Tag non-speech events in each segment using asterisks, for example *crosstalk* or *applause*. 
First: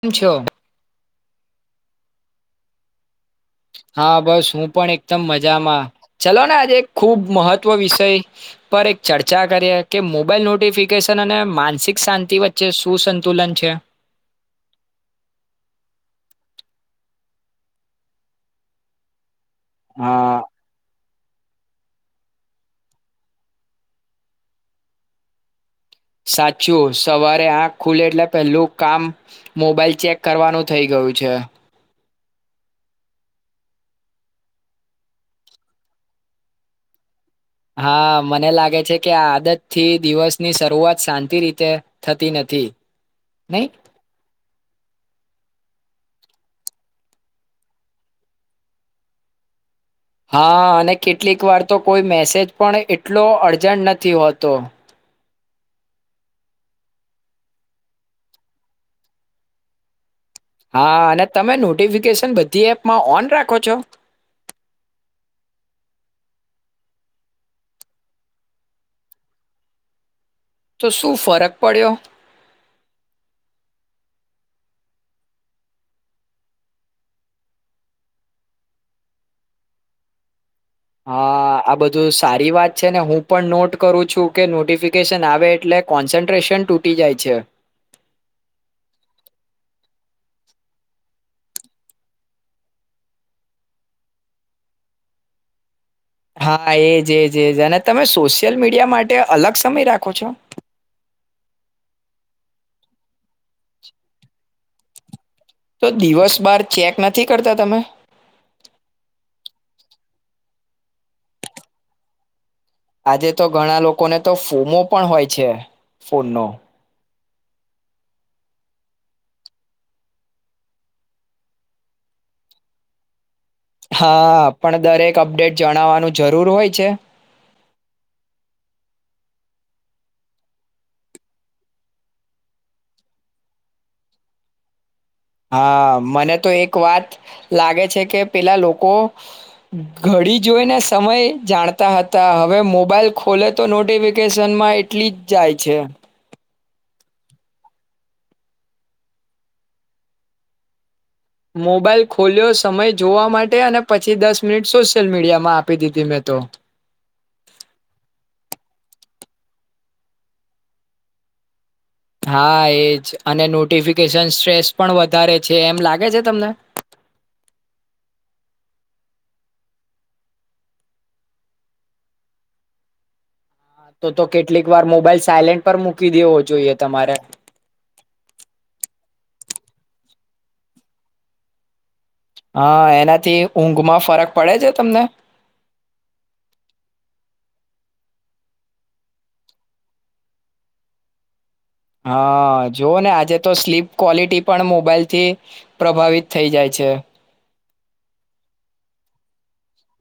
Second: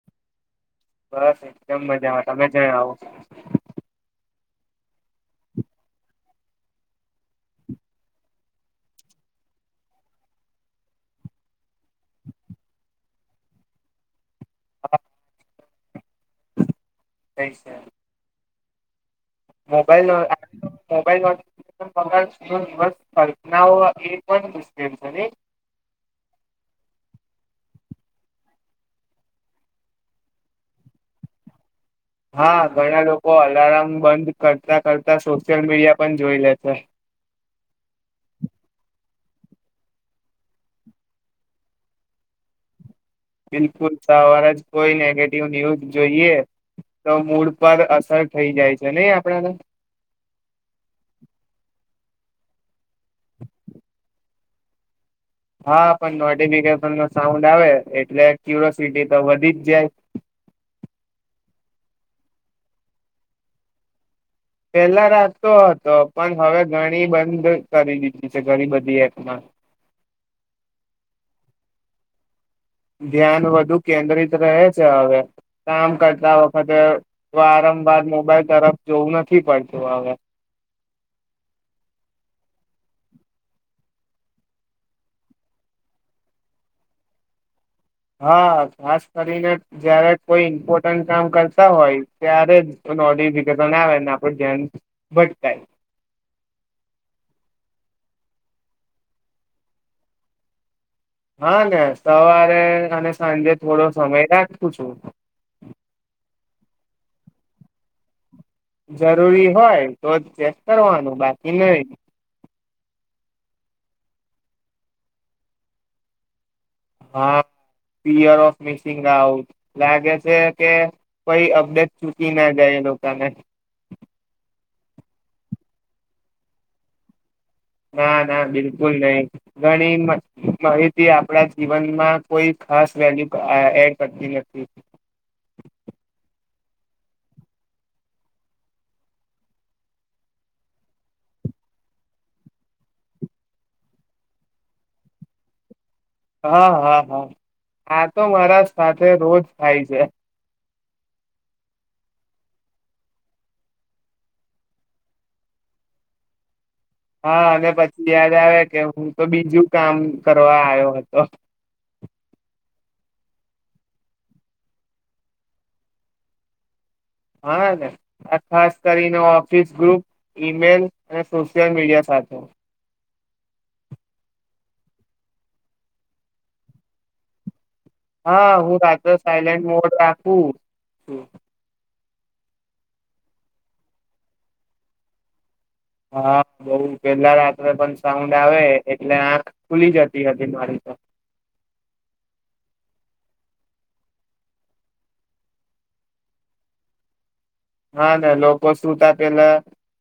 શમ છો બસ એકદમ મજામાં તમે જ આવો હા બસ હું પણ એકદમ મજામાં ચલો ને આજે ખુબ મહત્વ વિષય પર એક ચર્ચા કરીએ કે મોબાઈલ નોટિફિકેશન અને માનસિક શાંતિ વચ્ચે સુું સંતુલન છે હા કઈ છે મોબાઈલ હા ન મોબલ નોટફિકન પગારૂ નવ એ પણ બુજ છે સાચું સવારે આંખ ખુલે એટલે પહેલું કામ મોબાઈલ ચેક કરવાનું થઈ ગયું છે હા ઘણા લોકો અલાર્મ બંધ કરતા કરતા સોશિયલ મીડિયા પણ જોઈ લે છે હા મને લાગે છે કે આ આદત થી દિવસની શરૂઆત શાંતિ રીતે થતી નથી નહી બિલકુલ સવારે જ કોઈ નેગેટિવ ન્યૂઝ જોઈએ તો મૂડ પર અસર થઇ જાય છે નહી આપણાને હા અને કેટલીક વાર તો કોઈ મેસેજ પણ એટલો અર્જન્ટ નથી હોતો હા પણ નોટિફિકેશન ન સાઉન્ડ આવે એટલે કુરોસિટી તો વધી જ જાય હા અને તમે નોટિફિકેશન બધી એપમાં ઓન રાખો છો પેલા રાતતો હતો પણ હવે ઘણી બંધ કરી દીધી છે ઘણી બધી એપમાં તો શું ફરક પડ્યો ધ્યાન વધુ કેન્દ્રિત રહે છે હવે કામ કરતા વખતે વારંવાર મોબાઈલ તરફ જોવું નથી પડતું હવે હા આ બધું સારી વાત છે ને હું પણ નોટ કરું છું કે નોટિફિકેશન આવે એટલે કોન્સન્ટ્રેશન તૂટી જાય છે હા ખાસ કરીને જયારે કોઈ ઇમ્પોર્ટન્ટ કામ કરતા હોય ત્યારે જ નોટિફિકેશન આવેને આપડ ધ્યાન ભટકાય હા એજ એજજ અને તમે સોશિયલ મીડિયા માટે અલગ સમય રાખો છો હા ને સવારે અને સાંજે થોડો સમય રાખું છું તો દિવસ બાર ચેક નથી કરતા તમે જરૂરી હોય તો જ ચેક કરવાનું બાકી નહી આજે તો ઘણા લોકોને તો ફોમો પણ હોય છે ફોનનો હા પીયર ઓફ મિસિંગ આઉટ લાગે છે કે કોઈ અપડેટ ચુકી ના જાય એ લોકોને હા પણ દરેક અપડેટ જણાવવાનું જરૂર હોય છે ના ના બિલકુલ નહી ઘણી માહિતી આપણા જીવનમાં કોઈ ખાસ વેલ્યુ એડ કરતી નથી હા મને તો એક વાત લાગે છે કે પેલા લોકો ઘડી જોઈને સમય જાણતા હતા હવે મોબાઈલ ખોલે તો નોટિફિકેશનમાં એટલી જ જાય છે હા હા હા આ તો મારા સાથે રોજ થાય છે મોબાઈલ ખોલ્યો સમય જોવા માટે અને પછી દસ મિનિટ સોશિયલ મીડિયામાં આપી દીધી મેં તો હા અને પછી યાદ આવે કે હું તો બીજું કામ કરવા આવ્યો હતો હા એજ અને નોટિફિકેશન સ્ટ્રેસ પણ વધારે છે એમ લાગે છે તમને હાને ખાસ કરીને ઓફિસ ગ્રુપ ઈમેલ અને સોશિયલ મીડિયા સાથે તો તો કેટલીક વાર મોબાઈલ સાયલેન્ટ પર મૂકી દેવો જોઈએ તમારે હા હું રાત્રો સાયલેન્ટ મોડ રાખું હા એનાથી ઊંઘ માં ફરક પડે છે તમને હા બઉ પેલા રાત્રે પણ સાઉન્ડ આવે એટલે આંખ ખુલી જતી હતી મારી તો હા જોુવ ને આજે તો સ્લીપ ક્વોલિટી પણ મોબાઈલ થી પ્રભાવિત થઈ જાય છે હા ના લોકો સુતા પેલા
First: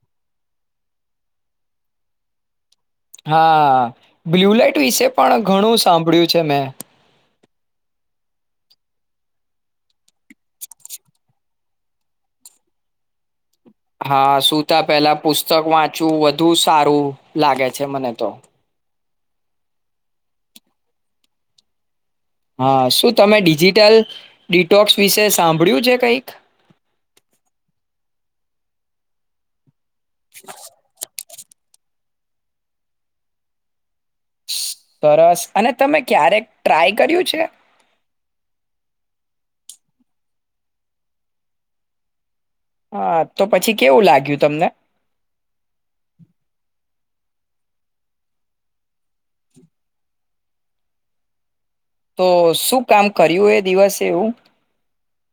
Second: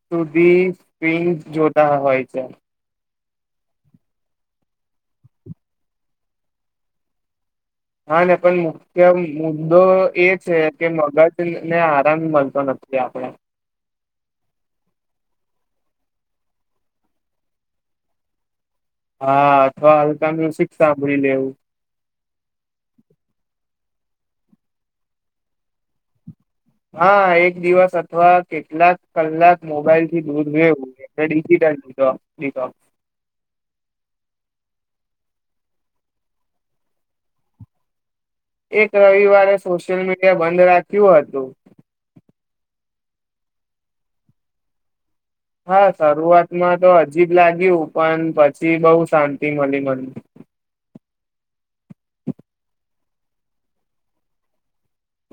સુધી સ્પિંગ જોતા હોય છે હા બ્લુ લઈટ વિશે પણ ઘણું સાંભળ્યું છે મેં હા ના પણ મુખ્ય મુદ્દો એ છે કે મગજ ને આરામ મળતો નથી આપડ હા સુુંતા પેલા પુસ્તક વાંચવું વધુ સારું લાગે છે મને તો હા અથવા હલકા મ્યુઝિક સાંભળી લેવું હા શું તમે ડિજિટલ ડિટોક્સ વિશે સાંભળ્યું છે કઈક હા એક દિવસ અથવા કેટલાક કલાક મોબાઈલ થી દૂર એવું *inaudible* સરસ અને તમે ક્યારેક ટ્રાય કર્યું છે એક રવિવારે સોશિયલ મીડિયા બંધ રાખ્યું હતું હા તો પછી કેવું લાગ્યું તમને હા શરૂઆતમાં તો હજીબ લાગ્યું પણ પછી બહુ શાંતિ મળી મને તો શું કામ કર્યું એ દિવસે એવું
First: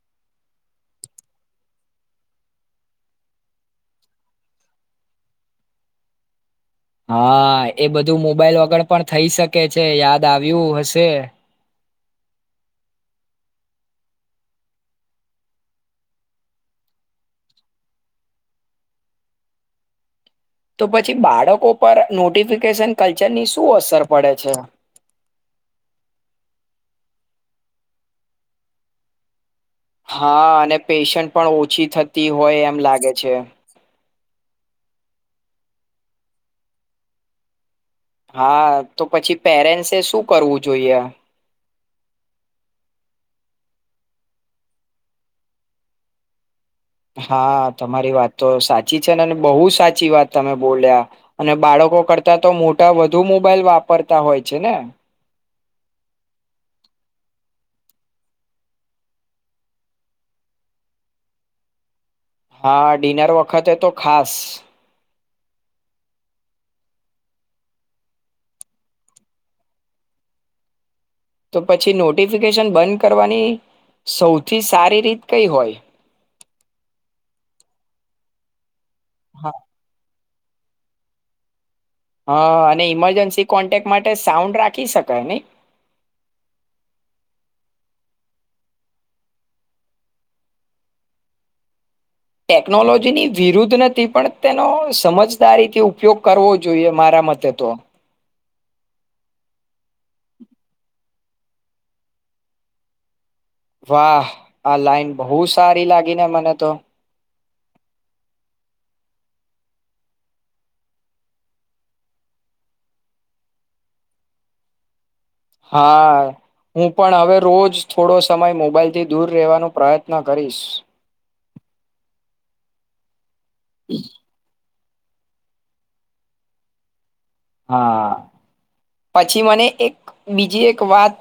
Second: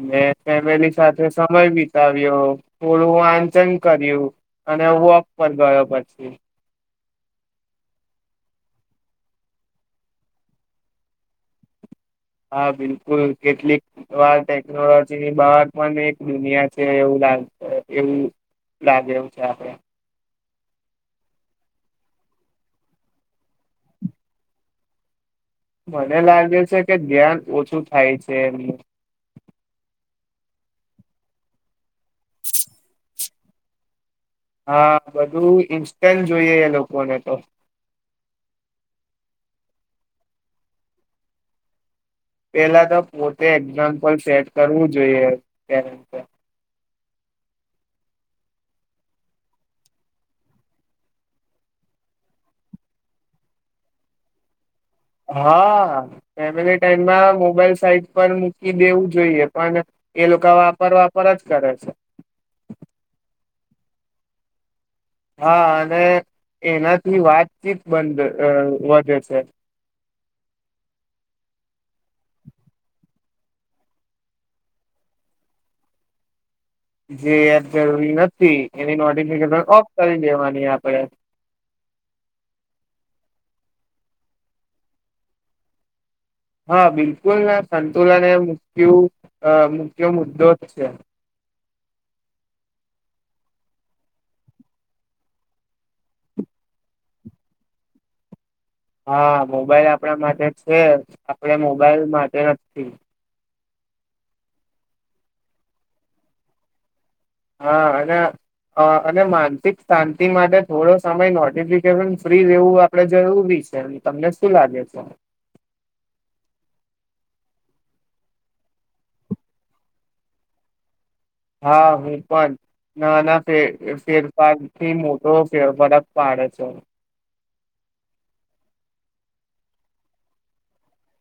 મે ફેમિલી સાથે સમય વિતાવ્યો થોડું વાંચન કર્યું અને વોક પર ગયો પછી હા એ બધું મોબાઈલ વગર પણ થઈ શકે છે યાદ આવ્યું હશે હા બિલકુલ કેટલીક વાર ટેકનોલોજીની બાબત પણ એક દુનિયા છે એવું એવું લાગે છે આપડે તો પછી બાળકો પર નોટિફિકેશન કલ્ચરની શું અસર પડે છે મને લાગે છે કે ધ્યાન ઓછું થાય છે એમનું હા અને પેશન્ટ પણ ઓછી થતી હોય એમ લાગે છે *inaudible* હા બધું ઇન્સ્ટન્ટ જોઈએ એ લોકોને તો હા તો પછી પેરેન્ટસે શું કરવું જોઈએ પેલા તો પોતે એક્ઝામ્પલ સેટ કરવું જોઈએ તે હા તમારી વાત તો સાચી છે ને બહુ સાચી વાત તમે બોલ્યા અને બાળકો કરતા તો મોટા વધુ મોબાઈલ વાપરતા હોય છે ને હા ફેમિલી ટાઈમમાં મોબાઈલ સાઈટ પર મૂકી દેવું જોઈએ પણ એ લોકો વાપરવાપર જ કરે છે હા ડિનર વખતે તો ખાસ હા અને એનાથી વાતચીત બ વધે છે તો પછી નોટિફિકેશન બંધ કર સૌથી સારી રીત કઈ હોય જે યાર જરૂરી નથી એ નોટફિકેશન ઓફ કરી દે આપડે. હા અને ઈમરજન્સી કોન્ટેક માટે સાઉન્ડ રાખી શકાય નહી. હા બિલકુલ સંતુલન એ મુખ્યુ મુખ્ય મુદ્દો જ છે. ટેકનોલોજીની વિરુદ્ધ નથી પણ તેનો સમજદારીથી ઉપયોગ કરવો જોઈએ મારા મતે તો હા મોબાઈલ આપણા માટે છે આપડ મોબાઈલ માટે નથી. વાહ આ લાઈન બહુ સારી લાગી ને મને તો હા અને અને માનસિક શાંતિ માટે થોડો સમય નોટિફિકેશન ફ્રી રહેેવું આપડે જરૂરી છે તમને શું લાગે છે? હા હું પણ હવે રોજ થોડો સમય મોબાઈલ થી દૂર રહેવાનો પ્રયત્ન કરીશ. હા હું પણ ના ના ફ ફેર પાદ થી મોટો ફેરફરક પાડે છે. હા પછી મને એક બીજી એક વાત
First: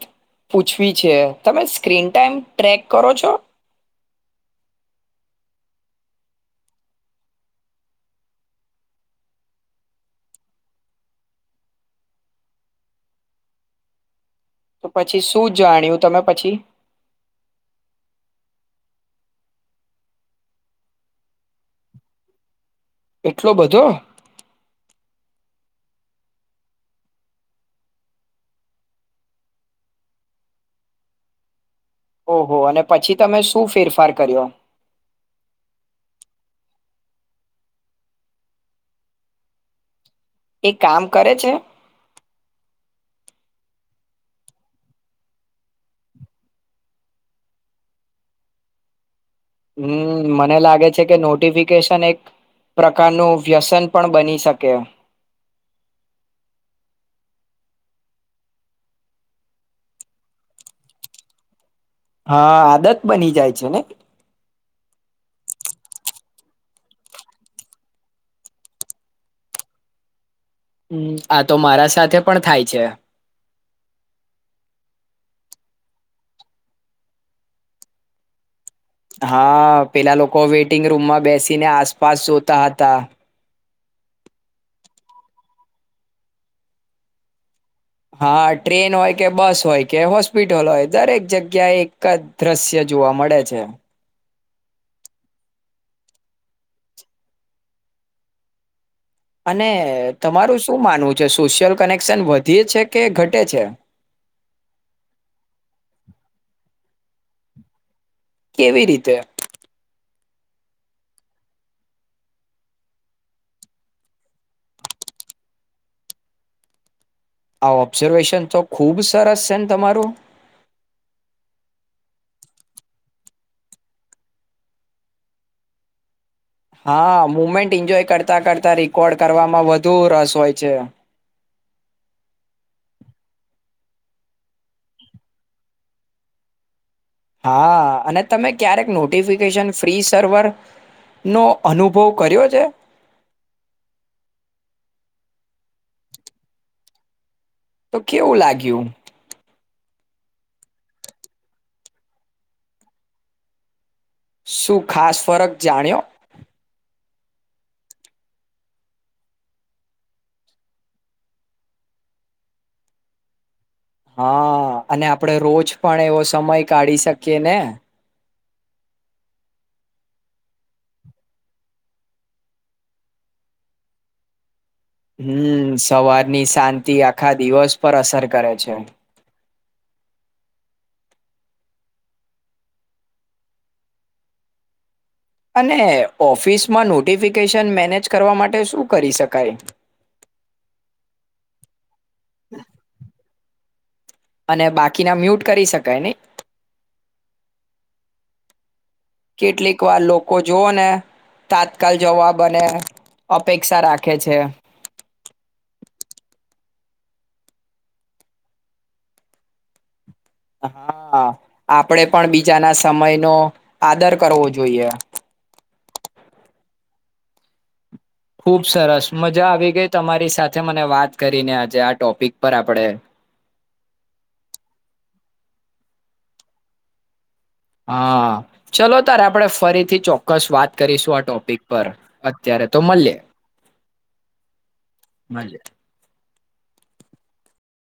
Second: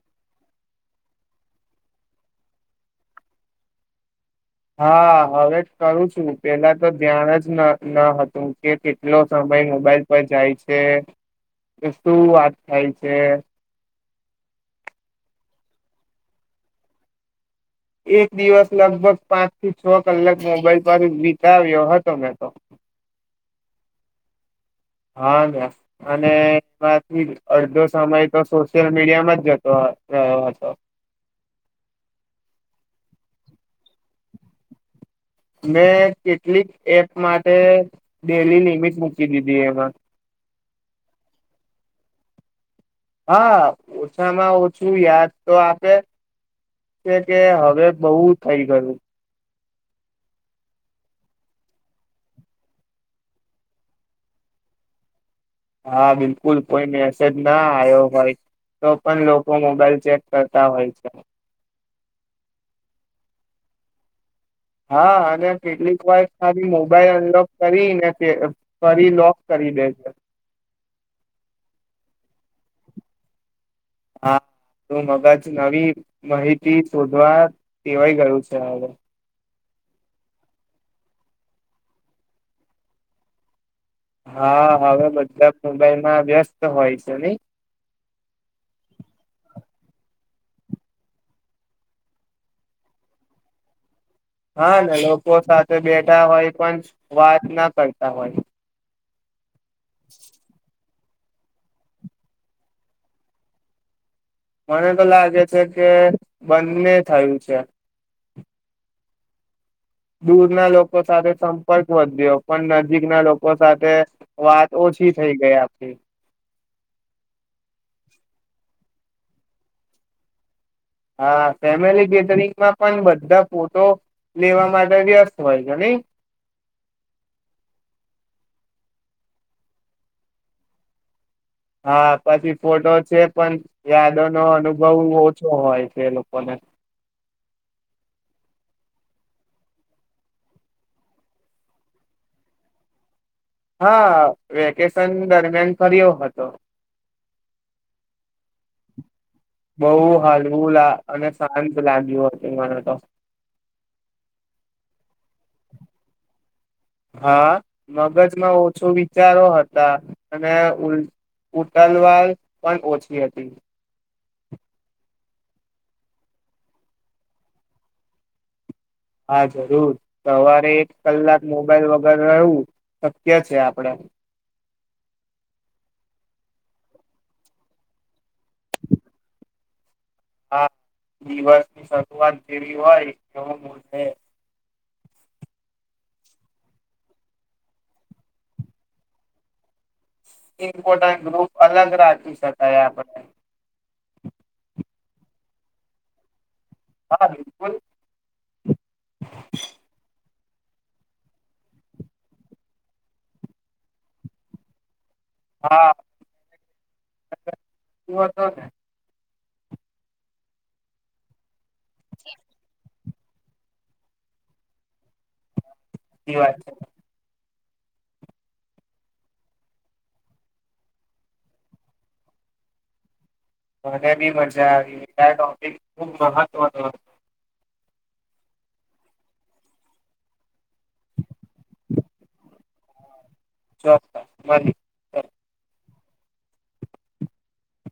પૂછવી છે તમે સ્ક્રીન ટાઈમ ટ્રેક કરો છો? હા હવે કરું છું પેલા તો ધ્યાન જ ન હતું કે કેટલો સમય મોબાઈલ પર જાય છે કે શું વાત થાય છે? તો પછી શું જાણ્યું તમે પછી? એક દિવસ લગભગ પાંચ થી છ કલાક મોબાઈલ પર વિતાવ્યો હતો મેં તો એટલો બધો? હા ને અને એમાંથી અડધો સમય તો સોશિયલ મીડિયામાં જ જતો રહ્યો હતો. ઓહો અને પછી તમે શું ફેરફાર કર્યો? મેં કેટલીક એપ માટે ડેલી લિમિટ મૂકી દીધી એમાં. એ કામ કરે છે? હા ઓછામાં ઓછું યાદ તો આપે કે કે હવે બહુ થઈ ગયું. હમ મને લાગે છે કે નોટિફિકેશન એક પ્રકારનું વ્યસન પણ બની શકે એમ. હા બિલકુલ કોઈ મેસેજ ના આવ્યો હોય તો પણ લોકો મોબાઈલ ચેક કરતા હોય છે. હા આદત બની જાય છે ને. હા અને કેટલીક વાર ખાલી મોબાઈલ અનલોક કરીને તે ફરી લોક કરી દે છે. હમ આ તો મારા સાથે પણ થાય છે. હા તું મગજ નવી માહિતી શોધવા દેવાય ગયું છે હવે હા પેલા લોકો વેઇટિંગ રૂમમાં બેસીને આસપાસ સોતા હતા. હા હવે બધા મોબાઈલ માં વ્યસ્ત હોય છે નઈ હા ટ્રેન હોય કે બસ હોય કે હોસ્પિટલ હોય દરેક જગ્યા એક જ દ્રશ્ય જોવા મળે છે. હા ન લોકો સાથે બેઠા હોય પણ વાત ના કરતા હોય. અને તમારું શું માનવું જ સોશિયલ કનેક્શન વધી છે કે ઘટે છે? મને તો લાગે છે કે બંને થયું છે. કેવી રીતે? દૂર ના લોકો સાથે સંપર્ક વધ્યો પણ નજીકના લોકો સાથે વાત ઓછી થઈ ગઈ આપડી. આ ઓબ્ઝર્વેશન તો ખૂબ સરસ છે ને તમારું. હા ફેમિલી ગેટરિંગમાં પણ બધા ફોટો લેવા માટે વ્યસ્ત હોય છે નઈ હા મુમેન્ટ એન્જોય કરતાં કરતા રેકોર્ડ કરવામાં વધુ રસ હોય છે. હા પછી ફોટો છે પણ યાદો નો અનુભવ ઓછો હોય છે એ લોકોને હા અને તમે ક્યારેક નોટિફિકેશન ફ્રી સર્વરનો અનુભવ કર્યો છે? હા વેકેશન દરમિયાન કર્યો હતો. તો કેવું લાગ્યું? બહુ હલવું લ અને શાંત લાગ્યું હતું મને તો. શું ખાસ ફરક જાણ્યો? હા મગજમાં ઓછો વિચારો હતા અને ઉટ ઉટલવાર પણ ઓછી હતી. હા અને આપડે રોજ પણ એવો સમય કાઢી શક્યા ને હા જરૂર સવારે એક કલાક મોબાઈલ વગર રહેવું શક્ય છે આપડે હમ સવારની શાંતિ આખા દિવસ પર અસર કરે છે આ દિવસની શરૂઆત કેવી હોય એવું મૂડ રે અને ઓફિસમાં નોટિફિકેશન મેનેજ કરવા માટે શું કરી શકાય ઈ *unintelligible* ગ્રુપ અલગ રાખ ખુશં થયા આપણે અને બાકીના મ્યુટ કરી શકાય ને હા બિલકુલ કેટલીક વાર લોકો લોકો જોઓ ને તાત્કાલ જવાબ અને અપેક્ષા રાખે છે હા હું હતોને હા આપણે પણ બીજાના સમય નો આદર કરવો જોઈએ એ વાત છે ખુબ સરસ મજા આવી ગઈ તમારી સાથે મને વાત કરીને આજે આ ટોપિક પર આપણેે મને બી મજા આવી આ ટોપિક ખુબ મહત્વનો હતો હા ચલો તારે આપણે ફરીથી ચોક્કસ વાત કરીશું આ ટોપિક પર અત્યારે તો મળીએ ચલ મળીએ